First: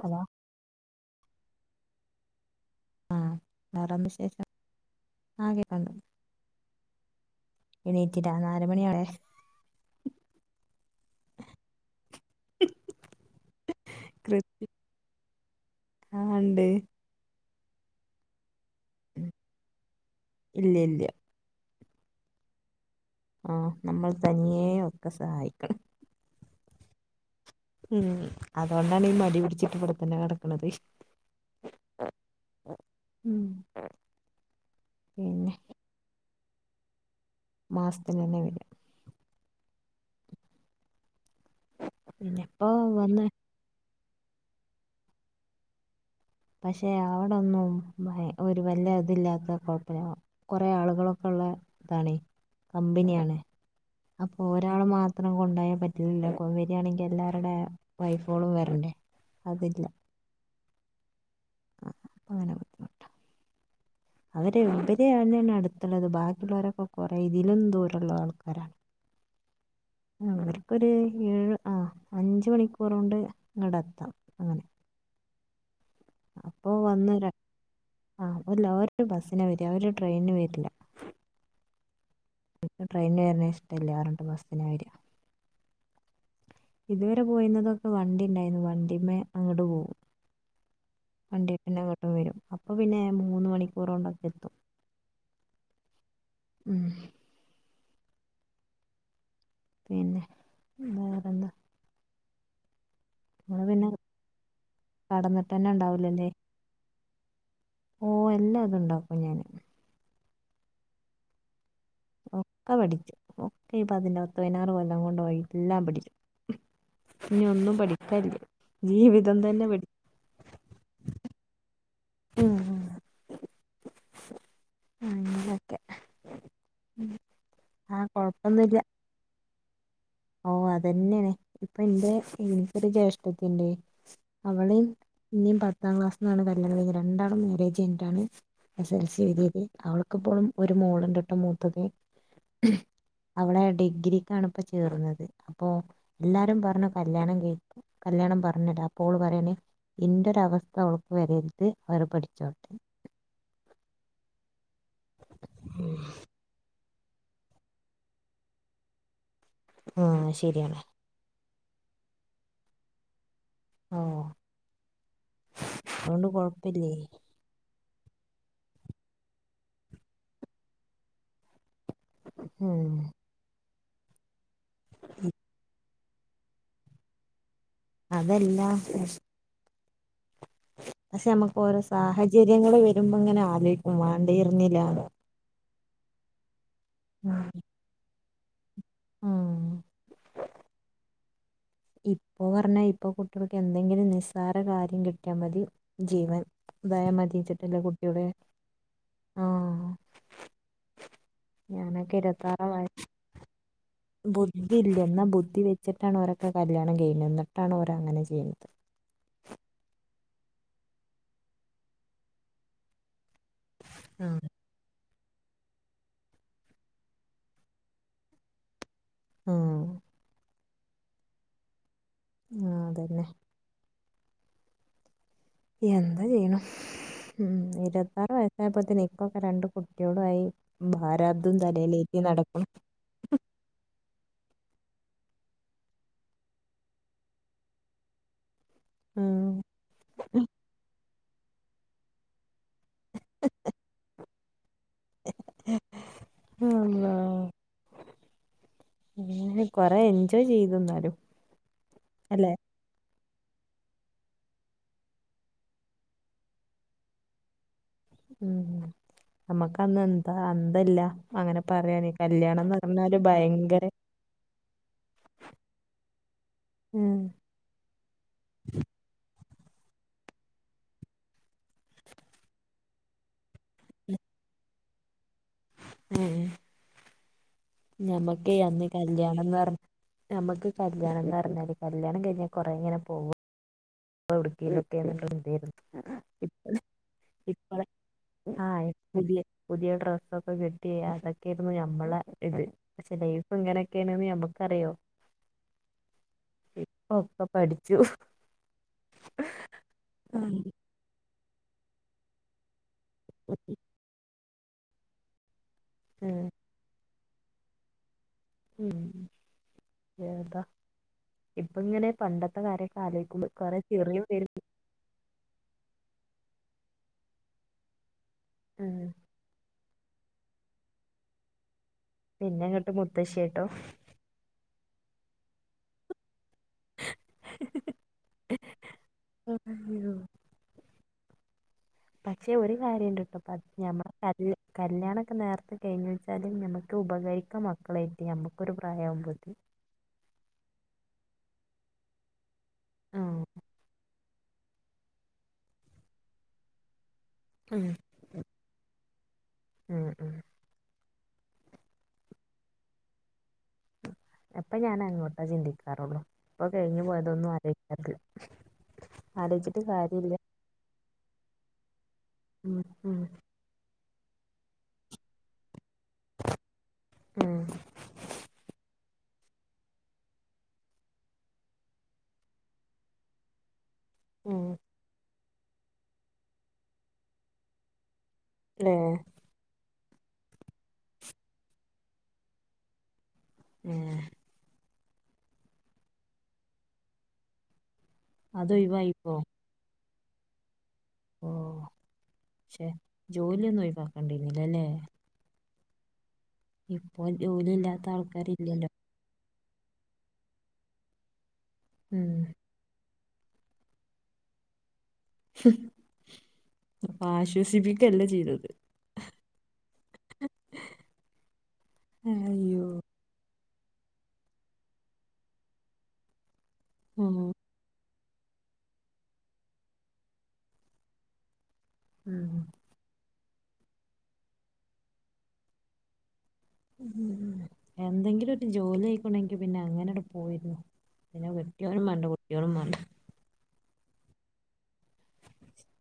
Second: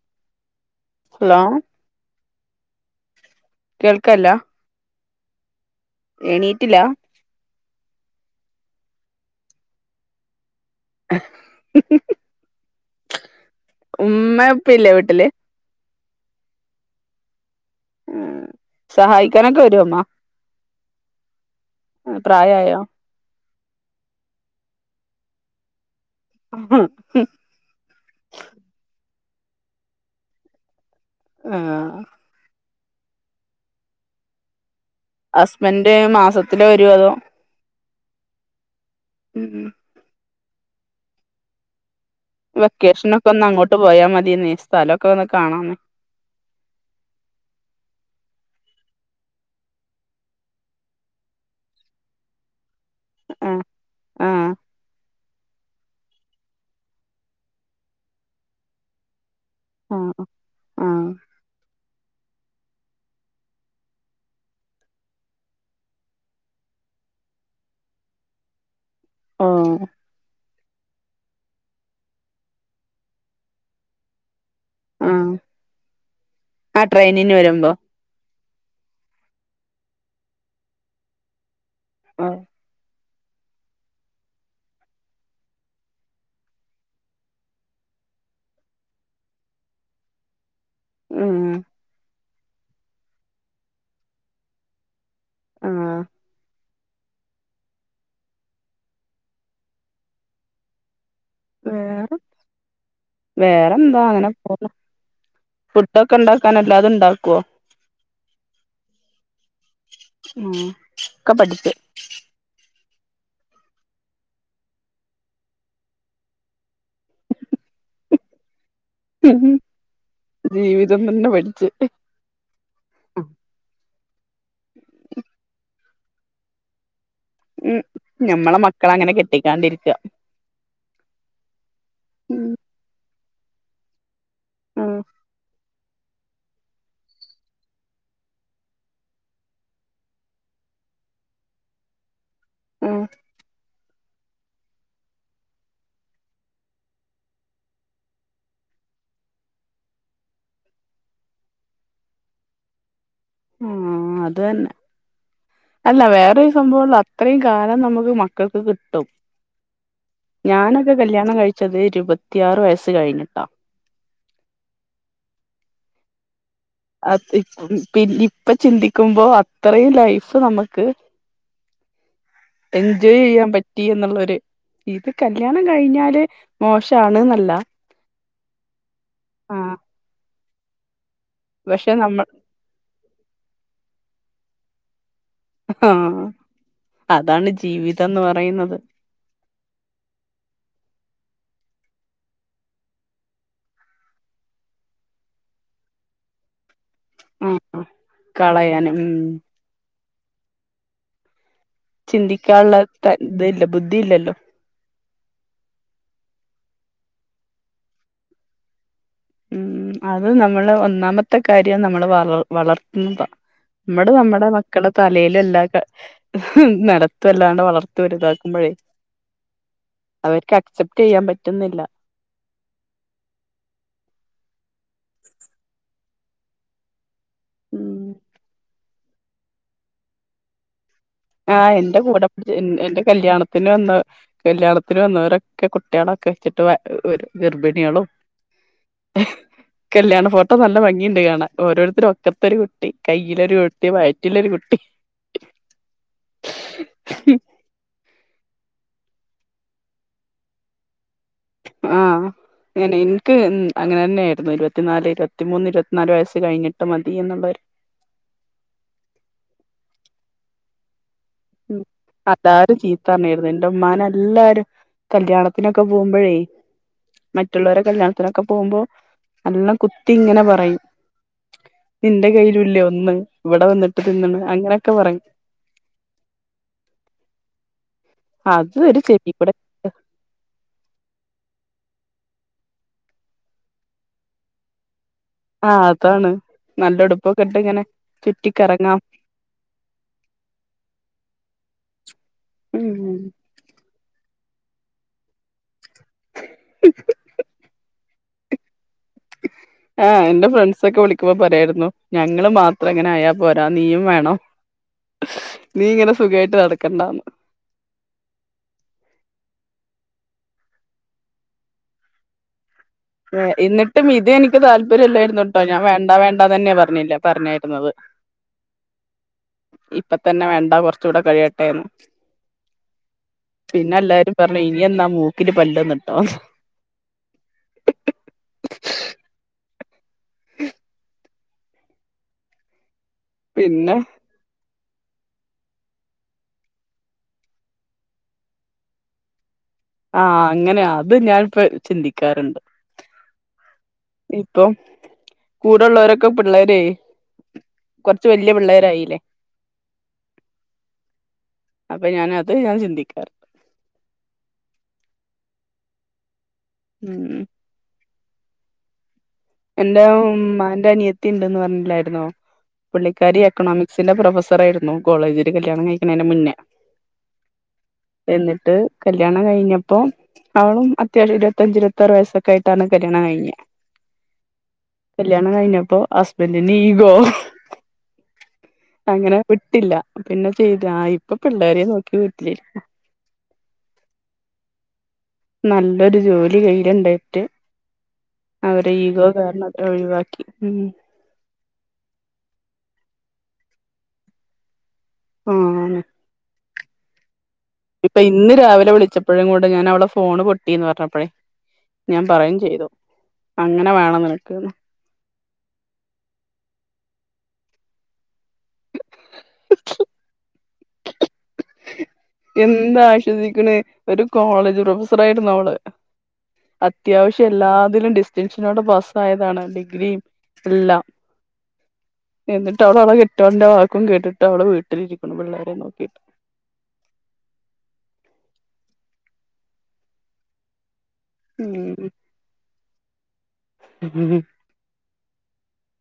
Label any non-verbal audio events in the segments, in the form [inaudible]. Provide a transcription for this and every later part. Hello hello ആഹ് വേറെന്ത്‌ കേൾക്കല്ല വിശേഷം ആഹ് കേൾക്കുണ്ട് എണീറ്റില്ലാ എണീറ്റില്ലാ നാല് മണിയായെ ഉമ്മേ ഉപ്പയും ഇല്ലേ വീട്ടില് ആഹ് ഉണ്ട് ഉം സഹായിക്കാനൊക്കെ വരുവോ ഉമ്മ ഇല്ല ഇല്ല പ്രായായോ ആഹ് നമ്മൾ തനിയേ ഒക്കെ സഹായിക്കണ് [unintelligible] ഉം അതോണ്ടാണ് ഈ മടി പിടിച്ചിട്ട് ഇവിടത്തന്നെ കടക്ക്ണതെ ആഹ് മം ഹസ്ബന്റ് മാസത്തില് വരോ അതോ മാസത്തിലന്നെ വര ഉം മ് പിന്നെ ഇപ്പോ വന്ന് വെക്കേഷനക്കെ ഒന്ന് അങ്ങോട്ട് പോയാ മതിന്ന സ്ഥലമൊക്കെ ഒന്ന് കാണാ പക്ഷെ അവിടൊന്നും ഒരു വല്ല ഇതില്ലാത്ത കുഴപ്പന കൊറെ ആളുകളൊക്കെ ഉള്ളെ ഇതാണ് കമ്പനിയാണ് ആഹ് അപ്പൊ ആഹ് ഒരാള് മാ ത്രം കൊണ്ടയാൽ പറ്റുല്ലല്ലോ കൊ വരികയാണെങ്കി എല്ലാവരുടെ വൈഫുകളും വരണ്ടേ അതില്ല. ആഹ് അങ്ങന അവരെ അവരാണ് ഞാണ് അടുത്തുള്ളത് ബാക്കിയുള്ളവരൊക്കെ കുറേ ഇതിലും ദൂരുള്ള ആൾക്കാരാ. [unintelligible] ആഹ് അവർക്കൊരു ഏഴ് ആഹ് അഞ്ച് മണിക്കൂറണ്ട് വടെ എത്താം അങ്ങനെ ആഹ് അപ്പോ വന്ന് ര വരുമ്പോ ആഹ് ഒരു ബസിന വര ഒരു ട്രെയിനിന് വര്ല്ല ആ എനി ട്രെയിന് വര്നേ ഇഷ്ടല്ലർഞ്ഞ് ബസ്ന വര ഇതുവരെ പോയിന്നതൊക്കെ വണ്ടി ഇണ്ടായിരുന്നു വണ്ടിമ്മേ അങ്ങോട് പോകും ഉം വണ്ടീട്ടന്ന അങ്ങോട്ടും വരും അപ്പൊ പിന്നെ മൂന്ന് മണിക്കൂറ് കൊണ്ടെ [unintelligible] ആഹ് ഉം പിന്നെ പിന്നെ വേറെന്താ? വേറെ നിങ്ങൾ പിന്നെ വേറെന്താ അങ്ങനെ പോണു കടന്നിട്ട് തന്നെ ഫുട്ടൊക്കെ ഉണ്ടാവില്ലല്ലേ ഇണ്ടാ ക്കാനെല്ലാതുണ്ടാക്കോ ഓ എല്ലാ ത്ണ്ടാക്കും ഞാന്. [unintelligible] ഒക്കെ പഠിച്ചു ഒക്കെ ഇപ്പ പതി ഒത്ത് പതിനാറ് കൊല്ലം കൊണ്ട് പോയി എല്ലാം പഠിച്ചു. ഇനി ഒന്നും പഠിക്കാൻല്ല ജീവിതം തന്നെ പ ജീവിതം തന്നെ പഠച്ച്. അങ്ങനെക്കെ ഉം ഞമ്മളെ മക്കളെ അങ്ങനെ കെട്ടിക്കാണ്ടിരിക്ക. ഓഹ് അതന്നെണ് ഇപ്പന്റെ ഉം നിക്കൊരു ജ്യേഷ്ഠത്തിണ്ട്. അവളെയും ഉം ഇനി പത്താം ക്ലാസ്സിന്നാണ് കല്യാണം രണ്ടാള് മാരേജ് കയ്ഞ്ഞിട്ടാണ് എസ് എൽ സി തിയത് അവൾക്കിപ്പോ ഒരു മോളിണ്ട്ട്ടോ മൂത്തത്. ഉം അവളെ ഡിഗ്രിക്കാണ് പ ചേർന്നത് അപ്പോ എല്ലാരും പറഞ്ഞ് കല്യാണം കയ് ല്യാണം പറഞ്ഞിട പ്പോള് പറയണേ ഇന്റെ ഒരവസ്ഥ അവൾക്ക് വരരുത് അവർ പഠിച്ചോ ആഹ് അതന്നെ അല്ല വേറെ സംഭവ അത്രയും കാലം നമുക്ക് മക്കൾക്ക് കിട്ടും ആഹ് ഞാന ശരിയാണ് കല്യാണം കഴിച്ചത് ഇരുപത്തിയാറ് വയസ്സ് കഴിഞ്ഞിട്ടാ. ഓഹ് അതുകൊണ്ട് കൊഴ അത് [unintelligible] പിന്ന ഇപ്പൊ ചിന്തിക്കുമ്പോ അത്രയും ലൈഫ് നമ്മക്ക് ഉം എൻജോയ് ചെയ്യാൻ പറ്റി എന്നുള്ള ഒരു ഇത് കല്യ ണം കഴിഞ്ഞാല് മോശാണ്ന്നല്ല. അതെല്ലാ ആഹ പക്ഷെ നമ്മുക്ക് ഓരോ പക്ഷെ നമ്മൾ സാഹചര്യങ്ങള് വരുമ്പോ ഇങ്ങനെ ആലോചിക്കും വേണ്ടിയിരുന്നില്ല. ആഹ അതാണ് ജീവിതംന്ന് പറയുന്നത്. മ് ഇപ്പൊ പറഞ്ഞാ ഇപ്പ കുട്ടികൾക്ക് എന്തെങ്കിലും നിസ്സാര കാര്യം കിട്ടിയാൽ മതി ജീവൻ തായ മതിച്ചിട്ടല്ലേ ആഹ് കുട്ടിയുടെ കളയാനും ഉം ആഹ ഞാനൊക്കെ ഇരുപത്തിയർ ചിന്തിക്കാനുള്ള വയ്യ ഇതില്ല ബുദ്ധിയില്ലല്ലോ [inaudible] ബുദ്ധിഇല്ല എന്നാ ബുദ്ധി വെച്ചിട്ടാണഓരൊക്കെ കല്യാണം ചെയ്യുന്നത് എന്നിട്ടാണഓര അങ്ങനെ ചെയ്യണത് അത് നമ്മള് ഒന്നാമത്തെ കാര്യം നമ്മൾ വള വളർത്തുന്നത നമ്മട് നമ്മുടെ ആഹ് മക്ക മക്കള തലയിലലാണ്ട് നലത്തുംല്ലാണ്ട് വളർത്ത വലുതാക്കുപ്പോൾ ആഹ് അവർക്ക് അക്സെപ്റ്റ് ചെയ്യാൻ പറ്റുന്നില്ല ആഹ അതന്നെ എന്താ ചെയ്യണ് മ് ഉം നിരന്തരം വഴക്കായപ്പോത്തന് ഇപ്പൊക്കെ രണ്ട് കുട്ടിള്ളും ആയി ഭാരാബദം ആഹ് എന്റെ തലയിലേറ്റി കൂടെ നടക്കുണു കല്യാണത്തിന് വന്നതാ കല്യാണത്തിൽ വന്നവരൊക്കെ കുട്ടികളൊക്കെ വെച്ചിട്ട് ഗർഭിണികളും ഉം കല്യാണം ഫോട്ടോ നല്ല ഭംഗിയുണ്ട് കാണാം ഓരോരുത്തരും ഒക്കത്തരു കുട്ടി കയ്യിലൊരു കുട്ടി വയറ്റില്ലൊ രു കുട്ടി ആഹ അള്ളാ മ്മ് കൊറെ എൻജോയ് ചെയ്ത് ന്നാ ലും ആഹ അങ്ങനെ എനിക്ക് അങ്ങനെ തന്നെയായിരുന്നു ഇരുപത്തിനാല് ഇരുപത്തിമൂന്ന് ഇരുപത്തിനാല് വയസ്സ് കഴിഞ്ഞിട്ട് മതി എന്നുള്ളര് ഉം നമുക്ക് അന്ന് എന്താ അന്ധം ഇല്ല അങ്ങനെ ഉം പറയാന് കല്യാണം അതാരും ന്ന് പറഞ്ഞാല് ചീത്തറഞ്ഞായിരുന്നു എന്റെ ഭയങ്കര ഉമ്മാനെ എല്ലാരും കല്യാണത്തിനൊക്കെ പോകുമ്പോഴേ ഉം മറ്റുള്ളവര കല്യാണത്തിനൊക്കെ പോകുമ്പോൾ എന്നെ കുത്തി ഇങ്ങനെ പറയും ഇന്റെ കയ്യില ഇല്ലേ ഒന്ന് ഇവിടെ വന്നിട്ട് തിന്നണ് അങ്ങനെയൊക്കെ പറയും മ് ഞമ്മക്ക അത് അന്ന് ഒരു ചെവി കൂടെ കല്യാണംന്ന് പറഞ്ഞ ഞമുക്ക് കല്യാണം എന്ന് പറഞ്ഞാല് കല്യാണം കഴിഞ്ഞാൽ കൊറെേ ഇങ്ങനെ പോകും എവിടേക്കെങ്കിലോക ആഹ അതാണ് നല്ലടുപ്പൊക്കെ ഇട്ട് ഇങ്ങനെ ഇപ്പളെ ചുറ്റിക്കറങ്ങാം [inaudible] പുതിയ ഡ്രസ്സൊക്കെ കിട്ടി അതൊക്കെയിരുന്നു നമ്മള ഇത് ഉം ലൈഫ് ഇങ്ങനെയൊക്കെയണന്ന് നമ്മുക്കറിയോ ഇപ്പ ഒക്കെ പഠിച്ചു അഹ് ആഹ എന്റെ ഫ്രണ്ട്സ ഒക്കെ വിളിക്കുമ്പോ പറായിരുന്നു ഞങ്ങൾ മാത്രം ഇങ്ങനെ ആയാൽ പോരാ നീയും വേണം നീ ഇങ്ങനെ സുഖയിട്ട് നടക്കണ്ടാന്ന് മ്മ് വേറെന്താ ഇപ്പ ഇങ്ങനെ പണ്ടത്തെ കാര്യങ്ങ ആലോയി ക്കുമ്പോ കുറെ എന്നിട്ടും ചിറിയും ഇത് വരും എനിക്ക് താല്പര്യം ഇല്ലായിരുന്നു ട്ടോ ഞാൻ വേണ്ടാ വേണ്ടാന്നെ പറഞ്ഞിന് പറഞ്ഞായിരു ന്നത് ഉം ഇപ്പ തന്നെ വേണ്ട കൊറച്ചുകൂടെ കഴിയട്ടെന്ന് പിന്നെങ്ങട്ട് മുത്തശ്ശി ആയി ട്ടോ പിന്നെ എല്ലാരും പറഞ്ഞു ഇനി എന്നാ മൂക്കില് പല്ല് ന്നിട്ടോ അയ്യോ ഉം പക്ഷെ ഒരു കാര്യംണ്ടിട്ടോ പഞ പിന്നെ കല്ല് കല്യാണൊക്കെ നേരത്തെ കഴിഞ്ഞ വെച്ചാൽ നമുക്ക് ഉപകരിക്കാ മക്കളേ ആയിട്ട് നമുക്കൊരു പ്രായവും ബോ ആഹ് അങ്ങനെയഅത് ഞാൻപ്പോ ചിന്തിക്കാറുണ്ട് ആ ഇപ്പൊ കൂടെള്ളവരൊക്കെ പിള്ളേര് ഉ കൊറച്ച് വല്യ പിള്ളേരായില്ലേ ഉം ഉം അപ്പൊ ഞാന് അതാണ് ഞാൻ ചിന്തിക്കാറ്. അപ്പൊ ഞാൻ അങ്ങോട്ടേ ചിന്തിക്കാറൊള്ളു അപ്പൊ കഴിഞ്ഞ് ഉം പോയതൊന്നും ആലോയ്ക്കത്ത്. എന്റെ ഉമ്മന്റെ അനിയത്തി ണ്ട് പറഞ്ഞിലിയിയിരുന്നോ ഉം ഉം പുള്ളിക്കാരി എക്കണോമിക്സിന്റെ പ്രൊഫസർ ആയിരുന്നു കോളേജ് ഒരു കല്യാണം കഴി ക്ക്ണ ന്റെ മുന്നേ ഉം എന്നിട്ട് കല്യാണം കഴിഞ്ഞപ്പോ അവളും അത്യാവശം ഇരുപത്തഞ്ച് ഇരുപത്തി ആറ് വയസ്സ ആയിട്ടാണ് കല്യാണം കഴിഞ്ഞെ. ഉം കല്യാണം കഴിഞ്ഞപ്പോ ഹസ്ബൻഡിന് ഇഗോ ഏ അങ്ങനെ വിട്ടില്ല പിന്നെ ചെയ്ത ആഹ് ഇപ്പൊ പിള്ളോരെയെ നോക്കി വീട്ടിലിരിക്ക എയ് നല്ലൊരു ജോലി കയ്യിയിലുണ്ടായിട്ട്. അവരെ ഈഗോ അതൊഴിവായിപ്പോ കാരണം അത് ഒഴിവാക്കി ഓ ഷേ ജോലിയൊന്നും ഒഴിവാക്കാണ്ടിരുന്നില്ല ല്ലേ ഉം ഇപ്പോൾ ജോലില്ല ഇപ്പൊ ഇന്ന് രാവിലെ വിളിച്ച ഇപ്പഴും കൂടെ ഞാൻ അവള ഫോണ് പൊട്ടിന്ന് പറഞ്ഞപ്പഴേ ഞാൻ ഉം പറയും ചെയ്തു. അങ്ങനെ വേണം നിനക്ക് ഉം അപ്പൊ ആശ്വസിപ്പിക്കയല്ല ചെയ്തത്. അയ്യോ എന്ത് ആശ്വസിപ്പിക്കണ് ഒരു കോളേജ് പ്രൊഫസർ ആയിരുന്നു അവള് ഉം അത്യാവശ്യം എല്ലാതിലും ഡിസ്റ്റിങ്ഷനോട് പാസ്സയതാണ് ഡിഗ്രിയും എല്ലാം ഉം എന്നിട്ട് അവള അവളെ കെട്ടെന്റെവാന്റെ വാക്കും കേട്ടിട്ട് അവള് വീട്ടിലിരിക്കുന്നു പിള്ളോരെ നോക്കി ഉം എന്തെങ്കിലും ഒരു ജോലി ആയിക്ക്ണെങ്കി പിന്നെ അങ്ങനെങ്ങട്ട് പോയിരുന്നു. പിന്നെ കെട്ടിയോനും ഉം മാണ്ട കുട്ടിയോളും മാണ്ട. ഉം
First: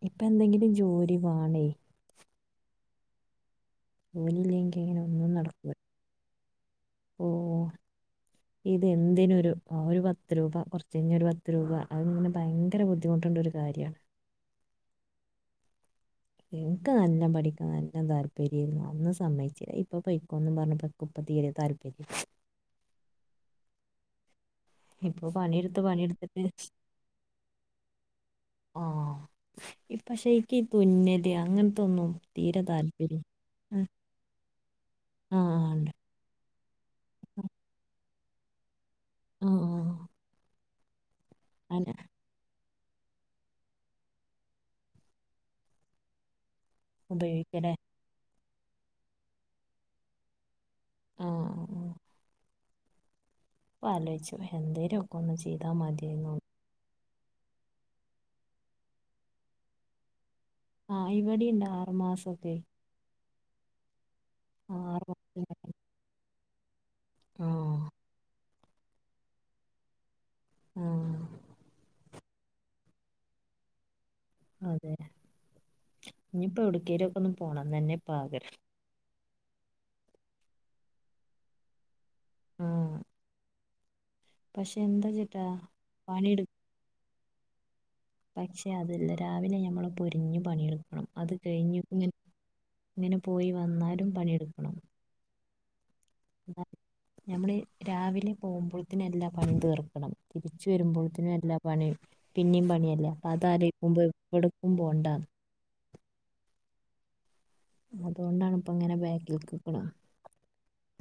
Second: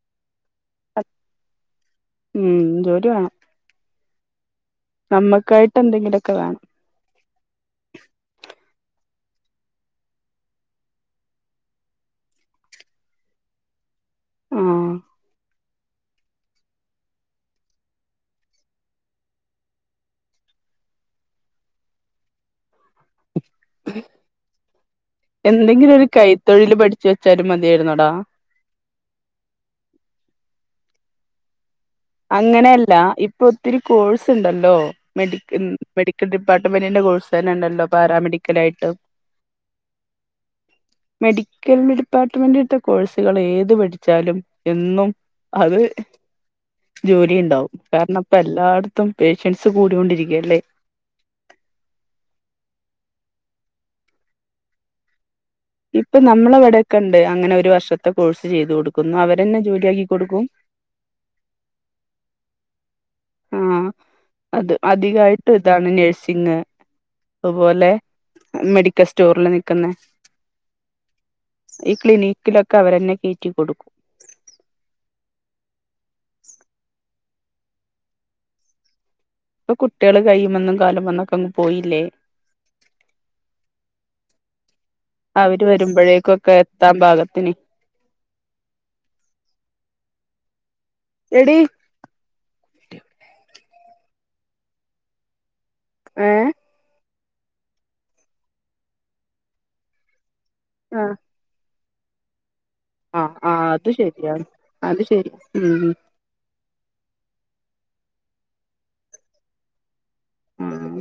ഇപ്പൊ എന്തെങ്കിലും ജോലി വാണേയ് ഉം ജോലി വാണം ജോലില്ലെങ്കിൽ അങ്ങനെ ഒന്നും നടക്കൂല എന്തെങ്കിലൊക്കെ വേണം. ഓ. ഇത് എന്തിനു ഒരു ഒരു പത്ത് രൂപ കുറച്ച് കഴിഞ്ഞാ ഒരു പത്ത് രൂപ അത്ങ്ങനെ ഭയങ്കര ബുദ്ധിമുണ്ട് ഉള്ള ഒരു കാര്യണ്. ഉം എനിക്ക് നല്ല പഠിക്കാൻ നല്ല താല്പര്യം രെനി അന്ന് സമ്മച്ചില്ലേ ഇപ്പൊ പോക്കോന്ന് പറഞ്ഞപ്പ ഇപ്പം തീരെ താല്പര്യ ഇപ്പൊ പണിയെടുത്ത് എന്തെങ്കിലും ഒരു പണിയെടുത്തിട്ട് കൈത്തൊഴിൽ പഠിച്ച് വെച്ചാലും മതിയായിരുന്നെടാ. ആഹ് ഇപ്പ ക്ഷെ എനിക്ക് ഈ തുനല് അങ്ങനത്തൊന്നും അങ്ങനെയല്ല ഇപ്പൊ ഒത്തിരി കോഴ്സ് ഉണ്ടല്ലോ ആ മെഡിക്ക് ഉണ്ട് മെഡി ഡിപ്പാർട്ട്മെന്റിന്റെ കോഴ്സ് തന്നെണ്ടല്ലോ പാരമെഡിക്കൽ ആയിട്ട്. ആഹ് ആഹ് ആഹ് മെഡിക്കല് ഡിപ [unintelligible] കോഴ്സുകള് ഏത് പഠിച്ചാലും എന്നും അത് ജോലി ഉപയോഗിക്കല്ലേ ഉണ്ടാവും കാരണം ഇപ്പോ എല്ലായിടത്തും പേഷ്യൻസ് കൂടൊണ്ടിരിക്കയല്ലേ ആഹ് ആഹ് ആഹ് ആലോച്ചു എന്തേരു ഒന്ന് ചെയ്താ മ ഇപ്പൊ നമ്മളെവിടെയൊക്കെ ഇണ്ട് അങ്ങനെ ഒരു വർഷത്തെ കോഴ്സ് ചെയ്തു കൊടുക്കുന്നു അവരെന്നെ ജോലിയ ആക്കി കൊടുക്കും. ആഹ് ഇവടിം ഇണ്ട് ആറുമാസൊക്കെ ആഹ് അത് ആ ആറ് അധികായിട്ട് മാസത്തിനൊക്കെ ഇതാണ് നഴ്സിങ് ആ അതുപോലെ മെഡിക്കെ സ്റ്റോറില് നിക്ക്ന്നേ ആഹ് ഈ ക്ലിനിക്കിലൊക്കെ അവരെന്നെ കേറ്റി കൊടുക്കും. അതെ ഇനിയിപ്പോ എവുടെക്കെലൊക്കെ ഒന്ന് പോണം തെന്നെ ഇപ്പോ ആഗ്രഹം. ഇപ്പൊ കുട്ട്യാളെ കയ്യ്മന്നും കാലുംമ്മന്നൊക്കെ അങ് പോയിലേ ആഹ് പക്ഷെ എന്താചാല് അവര് വരുമ്പോഴേക്കൊക്കെ എതാം ബാഗത്തിന് പക്ഷെ അതല്ല രാവിലെ ഞമ്മള് പൊരിഞ്ഞു പണിയെടുക്കണം അത് എടി കെഴഞ്ഞു ഇങ്ങ ഇങ്ങനെ പോയി വന്നാലും പണിയെടുക്കണം. ഹെ ഞമ്മള് രാവിലെ പോകുമ്പോൾത്തിന് എല്ലാം പണി തീർക്കണം. തിരിച്ച് ആ വരുമ്പോത്തിനു എല്ലാം പണി പിന്നിം പണിയ ല്ലെ ആ അപ്പത് ആ അത് അലോയിക്കുമ്പോ ശരിയാണ് എവ്ട്ക്കും അത് പോണ്ടാന്ന്. ശരി ഉം അതോണ്ടാണ് ഇപ്പ ഇങ്ങനെ ബാക്ക്ക് ന്നിക്ക്ണ്. ഉം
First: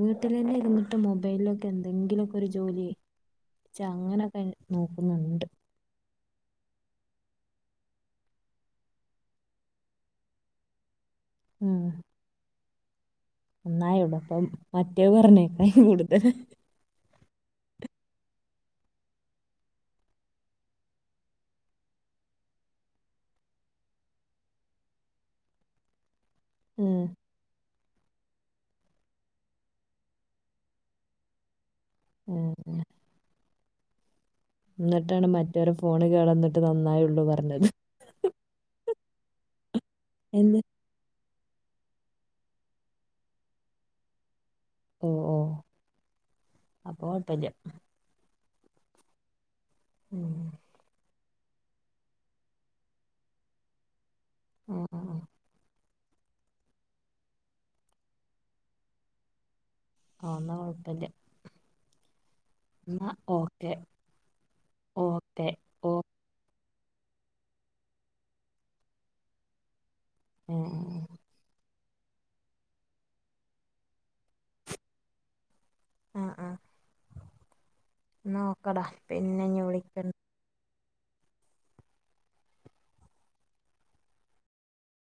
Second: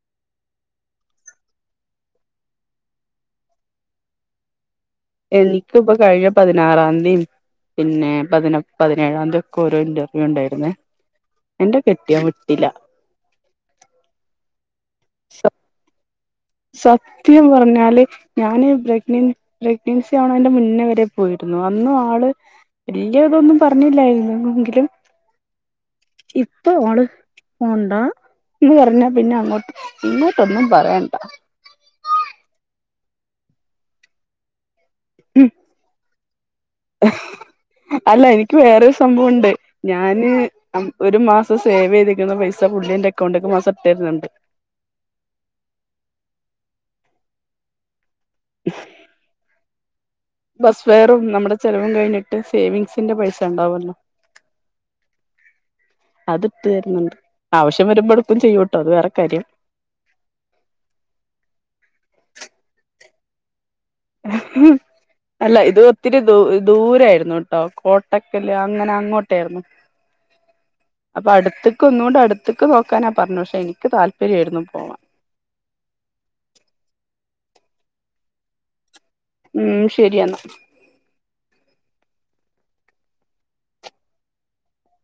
വീട്ടിലെന്നെ ഇരുന്നിട്ട് മൊബൈലിലൊക്കെ എന്തെങ്കിലൊക്കെ ഒരു ജോലി ച്ചാ അങ്ങനെക്കെ നോക്കുന്ന്ണ്ട്. ത് ഇപ്പൊ കഴിയ പതിനാറാംന്തി പിന്നെ പതിന പതിനേഴാംന്തി ഒക്കെ ഓരോ ഇന്റർവ്യൂ ഉണ്ടായിര്ന്നെ. ഇന്റെ കെട്ടിയോൻ വിട്ടില്ല. ഒന്നായുടുംപ്പം മറ്റേ പറഞ്ഞേക്കാ കൂട്തല്. സത്യം പറഞ്ഞാല് ഞാന് പ്രഗ്നൻ പ്രഗ്നൻസി ആവ്ണെന്റെ മുന്നെ വെരെ പോയിരുന്നു അന്ന് ആള് വല്ല്യാ ഇതൊന്നും പറഞ്ഞില്ലായിരുന്നു എങ്കിലും ഇപ്പോ ഉം ആള് പോണ്ടാന്ന് പറഞ്ഞാ പിന്നെ അങ്ങോട്ട് ഇങ്ങോട്ടൊന്നും പറയണ്ട ഉം ഉം ഇന്നട്ടാണ് മറ്റോരെ ഫോണ് കേടന്നിട്ട് നന്നായൊള്ളു പറഞ്ഞത് അല്ല എനിക്ക് വേറൊരു സംഭവുണ്ട് ഞാന് എന്ത് അം ഒരു മാസം സേവെയ്തിരിക്കുന്ന പൈസ പുള്ളിന്റെ എക്കൗണ്ട്ക്ക് മാസം ഇട്ടെരുന്നുണ്ട്. ഓഹ് ഓഹ് അപ്പൊ കൊയപ്പല്ല. [inaudible] ഉം ബസ് ഫെയറും ന്നമ്മടെ ചെലവും കഴിഞ്ഞിട്ട് സേവിങ്സിന്റെ പൈസ ഉണ്ടാവുല്ലോ? ആഹ് ആഹ് അത്ട്ട് തെരുന്നുണ്ട് ആവിശ്യം വെരുമ്പോ ഇട്ക്കും ചെയ്യൂട്ടോ അത് വേറെ കാര്യം. അഹ് ഒന്നും കൊയപ്പല്ല. ഇന്ന ഓക്കെ. ഓക്കെ അല്ല ഇത് ഓ ഇത്തിരി ദൂ ദൂരെയിരുന്നുട്ടോ കോട്ടക്കല് അങ്ങനെ അങ്ങോട്ടേര്ന്നു. ഏഹ് ഏഹ് അപ്പൊ അട്ത്ക്ക് ഒന്നുകൊണ്ട് അട്ത്ക്ക് നോക്കാനാ പർഞ്ഞ പക്ഷെ ഇൻക്ക് താല്പര്യംആരുന്നു പോവാൻ. ആഹ് ആഹ് ന്നഓക്കടാ പിന്നെഞ്ഞി ഉം വിളിക്കണ്ട് ശരിയെന്നാ